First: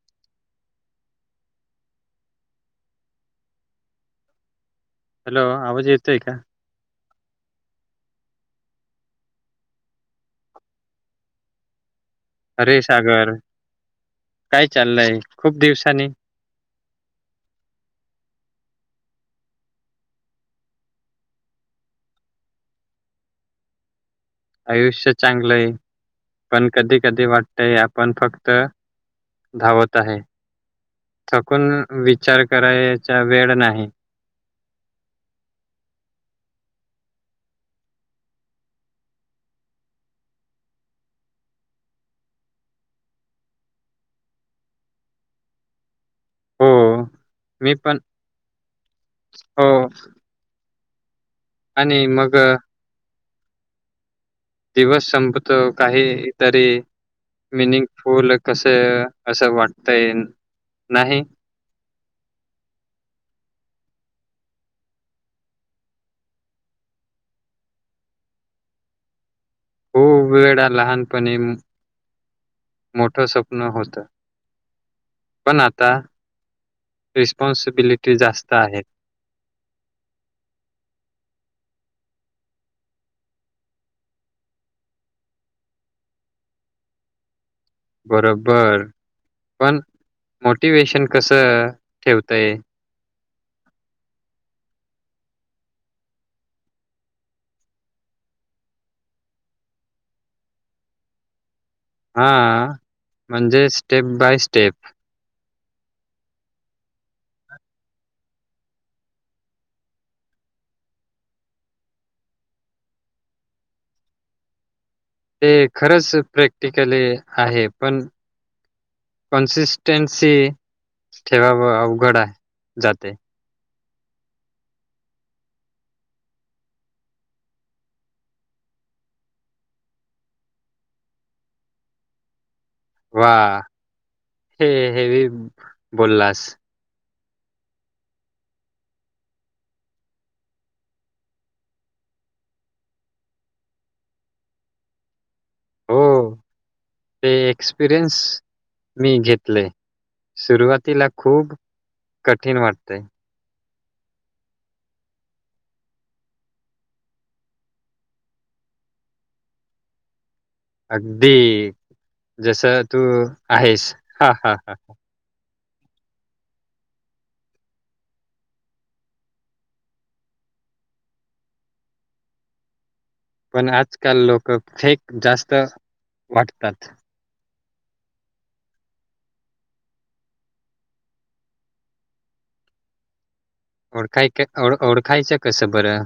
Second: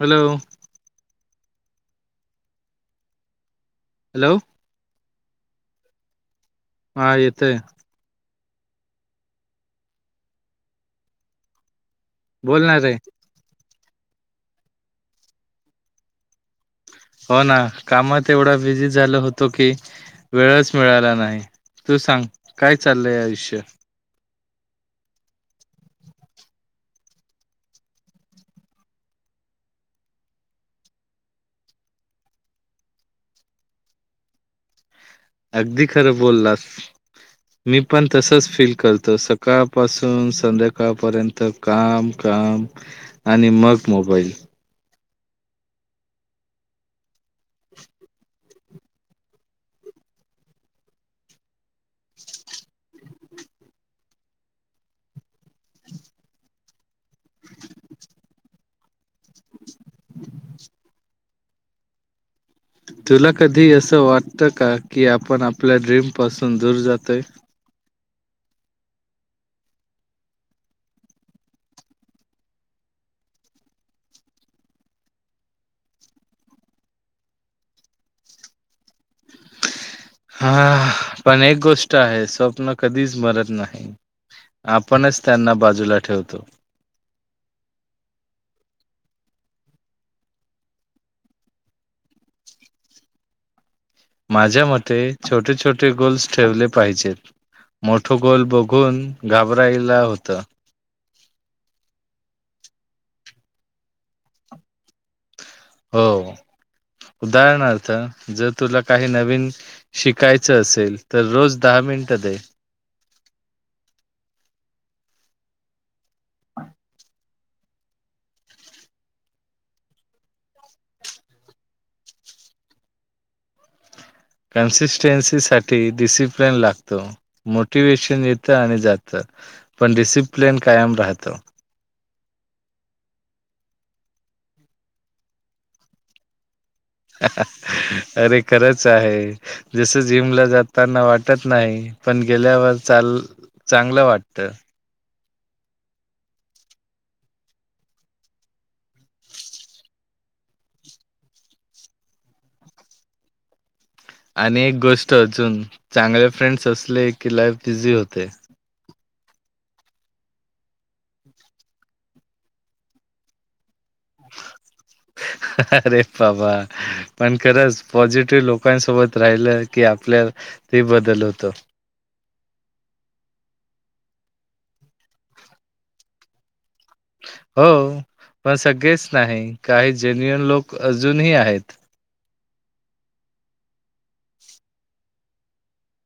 Hello hello hello आवाज येतोय का हा येतोय अरे बोलणार रे सागर काय चाललंय खूप दिवसानी हो ना कामात एवढा बिझी झालो होतो की वेळच मिळाला नाही तू सांग काय चाललंय आयुष्य आयुष्य चांगलंय पण कधी कधी वाटतंय आपण फक्त धावत आहे थकून विचार करायचा वेळ नाही अगदी खरं बोललास मी पण तसंच फिल करतो सकाळपासून संध्याकाळपर्यंत काम काम आणि मग मोबाईल हो मी पण हो आणि मग दिवस संपतो काही तरी मिनिंगफुल कसं असं वाटतंय नाही तुला कधी असं वाटतं का की आपण आपल्या ड्रीम पासून दूर जातोय. खूप वेगळा लहानपणी मोठ स्वप्न होतं. पण आता रिस्पॉन्सिबिलिटी जास्त आहेत. हा पण एक गोष्ट आहे स्वप्न कधीच मरत नाही. आपणच त्यांना बाजूला ठेवतो. बरोबर पण मोटिवेशन कसं ठेवतंय माझ्या मते छोटे छोटे गोल्स ठेवले पाहिजेत. मोठं गोल बघून घाबरायला होतं. हा म्हणजेच स्टेप बाय स्टेप. हो उदाहरणार्थ जर तुला काही नवीन शिकायचं असेल तर रोज दहा मिनटं दे ते खरंच प्रॅक्टिकली आहे पण कंन्सिस्टन्सी ठेवावं अवघड आहे जाते. कन्सिस्टन्सीसाठी डिसिप्लेन लागतो. मोटिवेशन येतं आणि जातं पण डिसिप्लेन कायम राहतो. वा हे हेवी बोललास. अरे खरंच आहे. जसं जिमला जाताना वाटत नाही पण गेल्यावर चाल चांगलं वाटतं. हो, ते एक्सपिरियन्स मी घेतले. सुरुवातीला खूप कठीण वाटतंय. आणि एक गोष्ट अजून चांगले फ्रेंड्स असले की लाईफ बिझी होते. अगदी जस तू आहेस हा हा ह. [inaudible] अरे बाबा. पण खरंच पॉझिटिव्ह लोकांसोबत राहिलं की आपल्या ते बदल होत. पण आजकाल लोक फेक जास्त वाटतात. हो पण सगळेच नाही काही जेन्युन लोक अजूनही आहेत. ओळखाय ओ ओळखायचं कसं बरं?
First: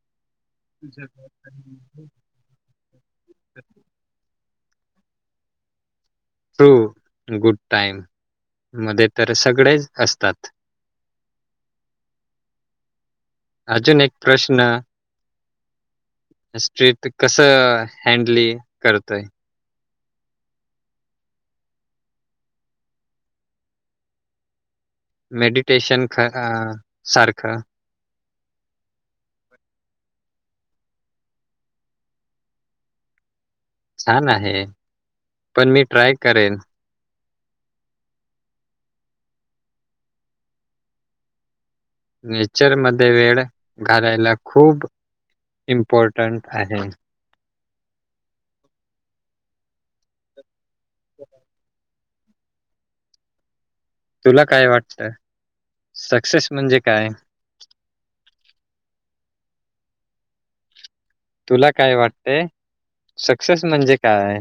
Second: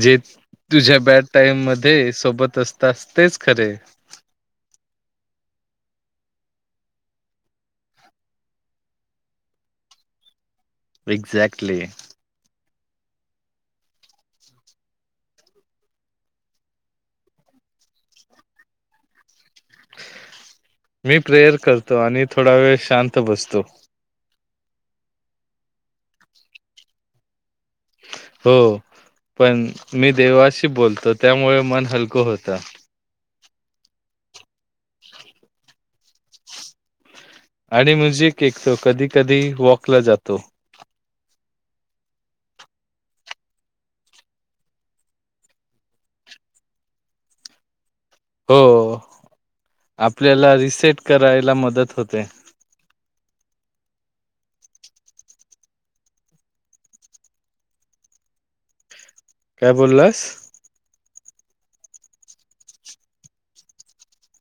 जे तुझ्या बॅड टाइम मध्ये सोबत अस तास तेच खरे. ट्रू गुड टाइम मध्ये तर सगळे असतात. एक्झॅक्टली. अजून एक प्रश्न स्ट्र्रीट कसं हँडली करतय? मी प्रेयर करतो आणि थोडा वेळ शांत बसतो. मेडिटेशन खरा सारखं. हो पण मी देवाशी बोलतो त्यामुळे मन हलकं होत. छान आहे, पण मी ट्राय करेन. आणि म्हणजे एकतो कधी-कधी वॉकला जातो. नेचरमध्ये वेळ घालायला खूप इम्पॉर्टंट आहे. हो आपल्याला रिसेट करायला मदत होते. तुला काय वाटतं सक्सेस म्हणजे काय? काय बोललास? तुला काय वाटतय सक्सेस म्हणजे काय?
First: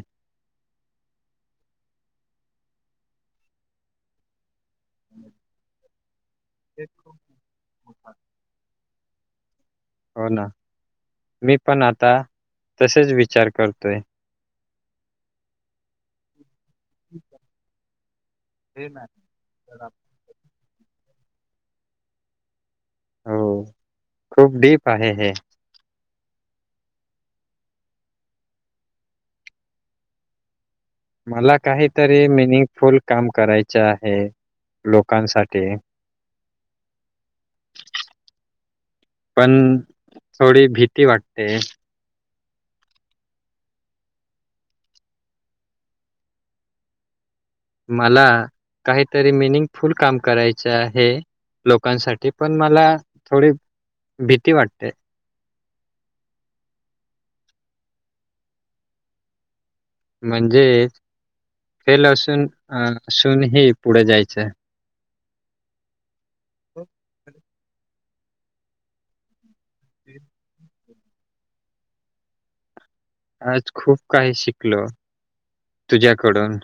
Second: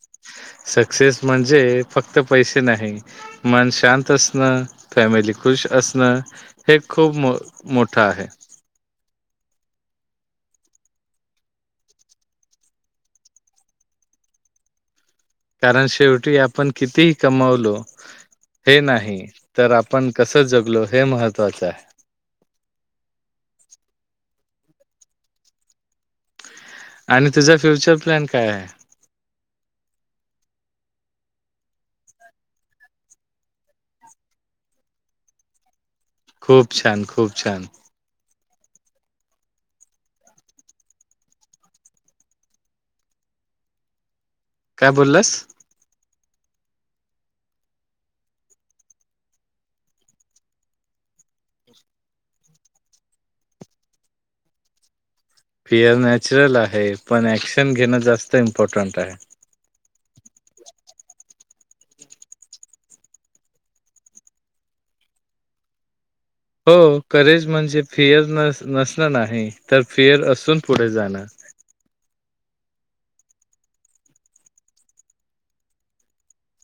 सक्सेस म्हणजे फक्त पैसे नाही मन शांत असणं, फॅमिली खुश असणं हे खूप मो मोठं आहे. हो ना मी पण आता तसेच विचार करतोय. कारण शेवटी आपण कितीही कमवलो हे नाही तर आपण कसं जगलो हे महत्त्वाचं आहे. हो खूप डीप आहे हे. आणि तुझा फ्युचर प्लॅन काय आहे? मला काहीतरी मिनिंगफुल काम करायच आहे लोकांसाठी. खूप छान, खूप छान. पण थोडी भिती वाटते. काय बोललास? मला काहीतरी मिनिंगफुल काम करायच आहे. लोकांसाठी पण मला थोडी भीती वाटते. फियर नॅचरूल आहे पण ऍक्शन घेणं जास्त इम्पॉर्टंट आहे. म्हणजे फेल अशुन अशुनही पुढे जायचं. हो करेज म्हणजे फियर नस नसणं नाही तर फियर असून पुढे जाणं. आज खूप काही शिकलो तुझ्याकडून.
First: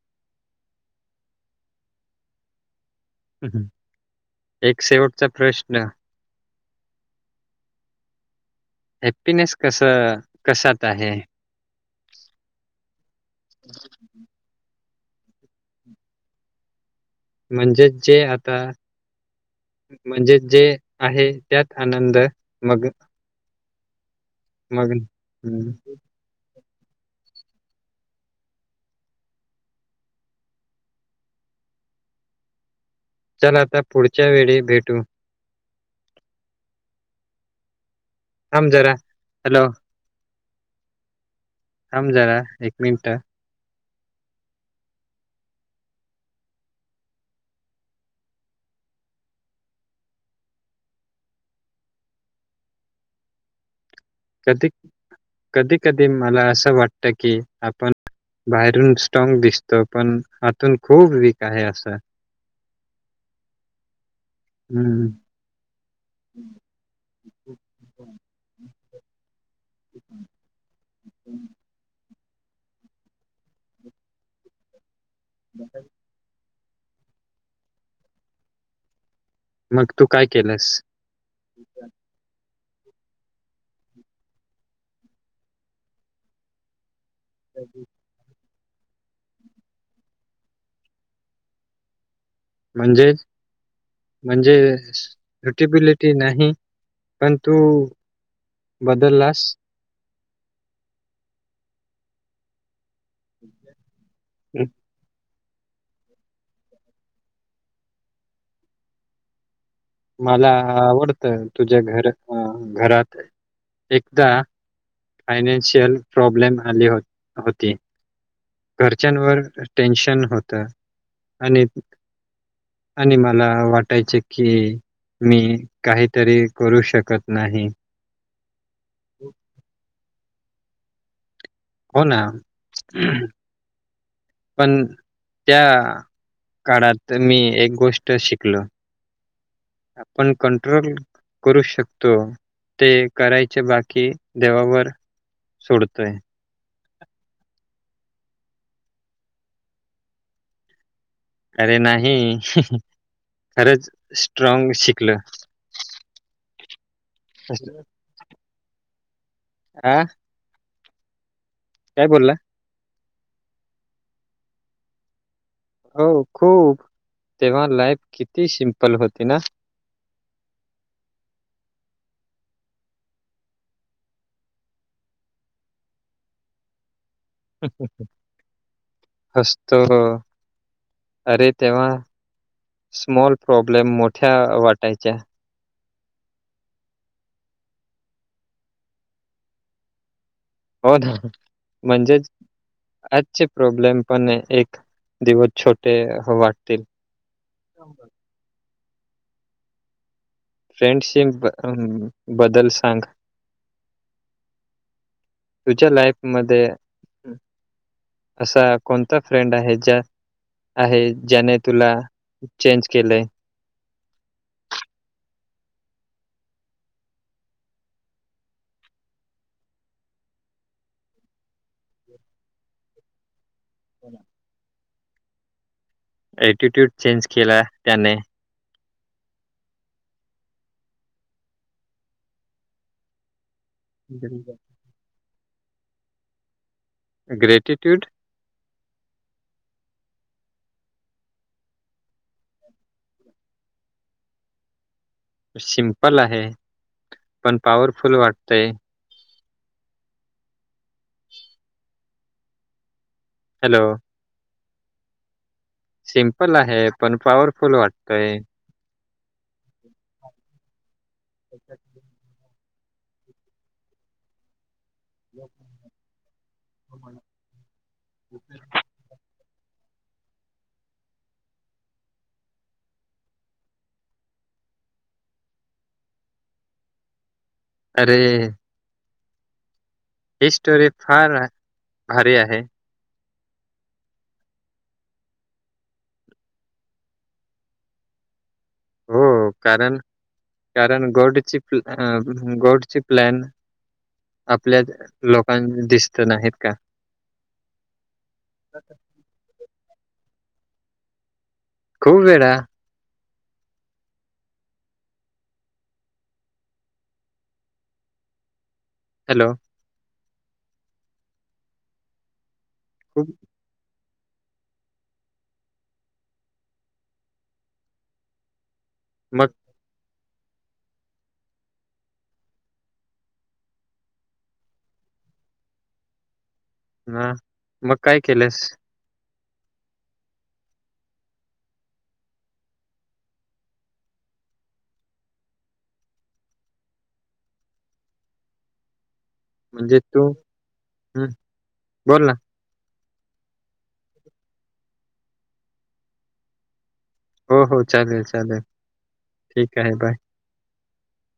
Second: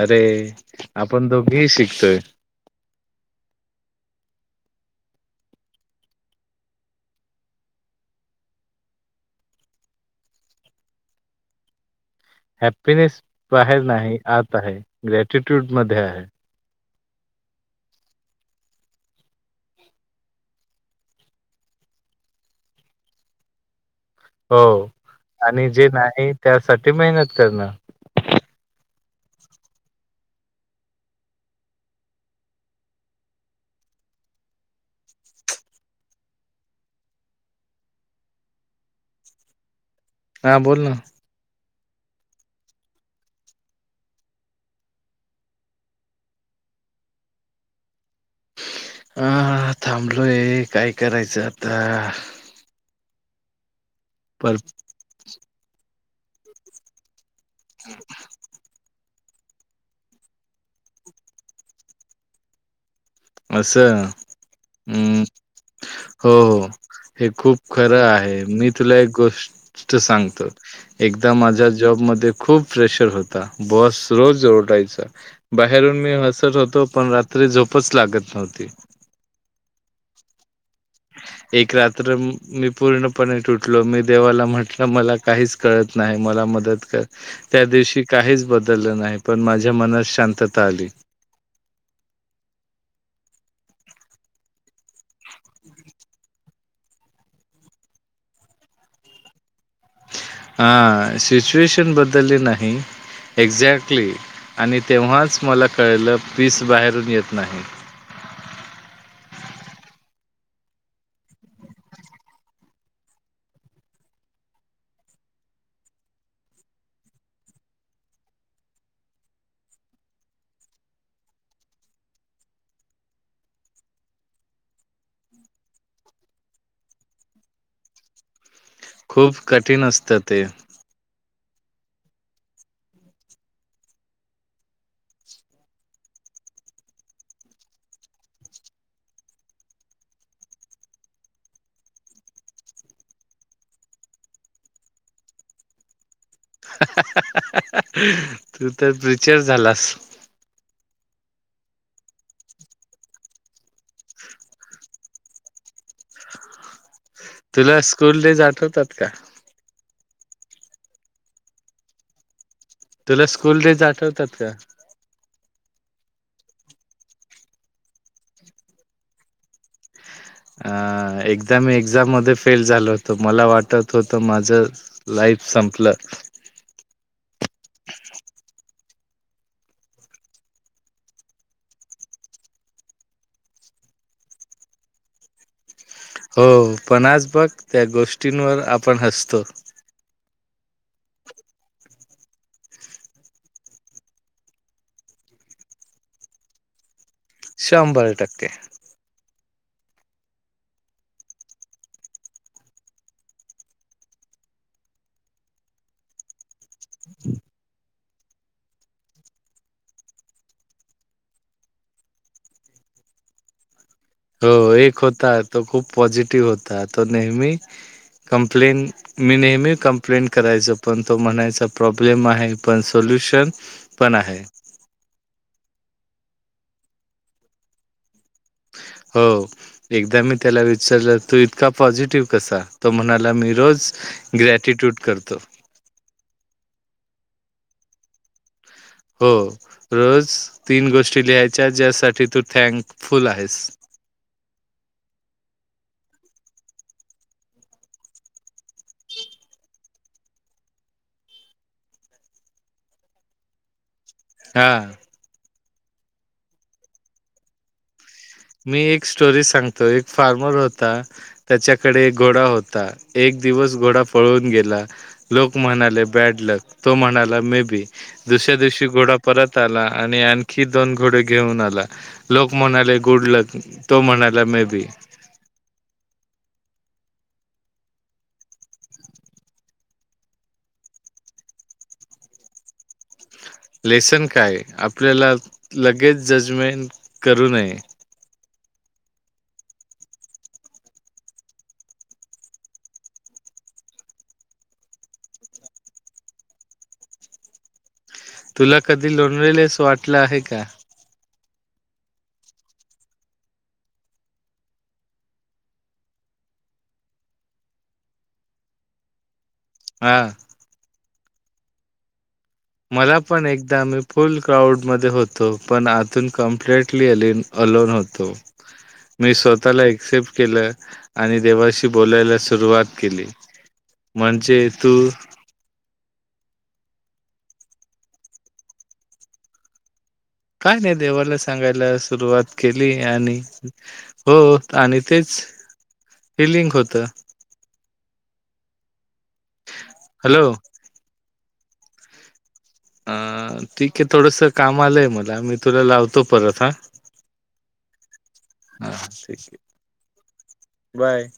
अरे आपण दोघी शिकलो. हम् एक शेवटचा प्रश्न. हॅप्पीनेस कस कशात आहे? हॅपिनेस बाहेर नाही आत आहे ग्रॅटिट्यूड मध्ये आहे. म्हणजेच जे आता म्हणजे जे आहे त्यात आनंद मग हो मग आणि हम्म जे नाही त्यासाठी मेहनत करणं. चला आता पुढच्या वेळी भेटू. थांब जरा हॅलो. हां बोल ना. थांब जरा एक मिनिटं. हा थांबलोय काय करायचं आता? पर कधी, कधी कधी मला असं वाटतं की [inaudible] बाहेरुन स्ट्रॉग दिसतो पण आातून खूप वीक आहे असं. असं हम्म. हो, हो हे खूप खरं आहे. मी तुला एक गोष् ट सांगतो. एकदा माझ्या जॉबमध्ये खूप प्रेशर होता, बाॅस रोज ओरडायचा, बाहेरून मी हसत होतो पण रा त्री झोपचं लागत नव्हती. मग तू काय केलंस? एक रात्र अंम मी पूर्णपणे तुटलो, मी देवाला म्हंटलं मला काहीचं कळत नाही मला मदत कर. त्या दिवशी काहीचं बदललं नाही, पण माझ्या मनात शांतता आली. म्हणजे? म्हणजे सुटेबिलिटी नाही पण तु बदललास? हा सिचुएशन बदलली नाही, एक्झॅक्टली आणि तेव्हाच मला कळलं पीस बाहेरून येत नाही. मला आवडतं तुझं घर अं घरातले. एकदा फायनॅन्शियल प्रॉब्लेम आले हो होते. घरच्यांवर टेन्शन होतं आणि आणि मला वाटायचे की मी काहीतरी करू शकत नाही. खूप कठीण असतं ते. हो ना, पण त्या काळात मी एक गोष्ट शिकलो. आपण कंट्रोल करू शकतो. ते करायचे बाकी, देवावर सोडतोय. तू तर [unintelligible] झालास. अरे नाही, खरंच स्ट्रॉंग शिकलं. तुला स्कूल डेज आठवतात का? आ? काय बोलला? तुला स्कूल डेज आठवतात का? हो खूप, तेव्हा लाईफ किती शिंमपल होती ना? अं एकदा मी एक्झाममध्ये फेल झालो होतो, मला वाटत होतं माझं लाईफ संपलं. हसतो. अरे तेंव्हा, स्मॉल प्रॉब्लेम मोठ्या वाटायच्या. हो, पण आज बघ त्या गोष्टींवर आपण हसतो. हो ना, म्हणजेच आजचे प्रॉब्लेम पण एक दिवस छोटे वाटतील. शंभर टक्के. फ्रेंडशिप बदल बद्दल सांग? तुझ्या लाईफ मध्ये असा कोणता फ्रेंड आहे ज्या आहे, ज्याने तुला चेंज केलंय? हो एक होता, तो खूप पॉझिटिव्ह होता, तो नेहमी कंप्लेन मी नेहमी कंप्लेंट करायचो, पण तो म्हणायचा प्रॉब्लेम आहे पण सोल्युशन पण आहे. ॲटिट्यूड चेंज केला त्याने. हो. एकदा मी त्याला विचारलं तू इतका पॉझिटिव्ह कसा? तो म्हणाला मी रोज ग्रॅटिट्यूड करतो. ग्रेटिट्यूड? हो रोज तीन गोष्टी लिहायच्या ज्यासाठी तू थँंकफुल आहेस. सिमपल आहे पण पॉवरफुल वाटतय. हम [inaudible] हॅलो. हा. सिम्पल आहे पण पॉवरफुल वाटतोय. मी एक स्टोरी सांगतो एक फार्मर होता त्याच्याकडे एक घोडा होता. एक दिवस घोडा पळून गेला. लोक म्हणाले बॅड लक तो म्हणाला मे बी दुसऱ्या दिवशी घोडा परत आला आणि आणखी दोन घोडे घेऊन आला लोक म्हणाले गुड लक तो म्हणाला मे बी. अरे. ही स्टोरी फार भारी आहे. लेसन काय आहे आपल्याला लगेच जजमेंट करू नये. हो कारण, कारण गोडची, गोडची प्लॅन. आपल्या लोकांना दिसत नाहीत का? तुला कधी लोणलेले असं वाटलं आहे का? खूप वेळा. हॅलो. हां. मला खूप पण एकदा मी फुल क्राउडमध्ये होतो पण आतून कम्प्लिटली अलिन अलोन होतो. मी मग स्वतःला एक्सेप्ट केलं. आणि देवाशी बोलायला सुरुवात केली म्हणजे तू हम्म, मग काय केलंस? काय त्या देवाला सांगायला सुरुवात केली आणि हो आणि तेच, ते लिंक होत. म्हणजे तू, हॅलो हम्म बोल ना. अ ठीकये थोडंसं काम आलंय मला मी तुला लावतो परत हां. हो हो चालेल. चालेल. हा ठीकये ठीक आहे. बाय. बाय.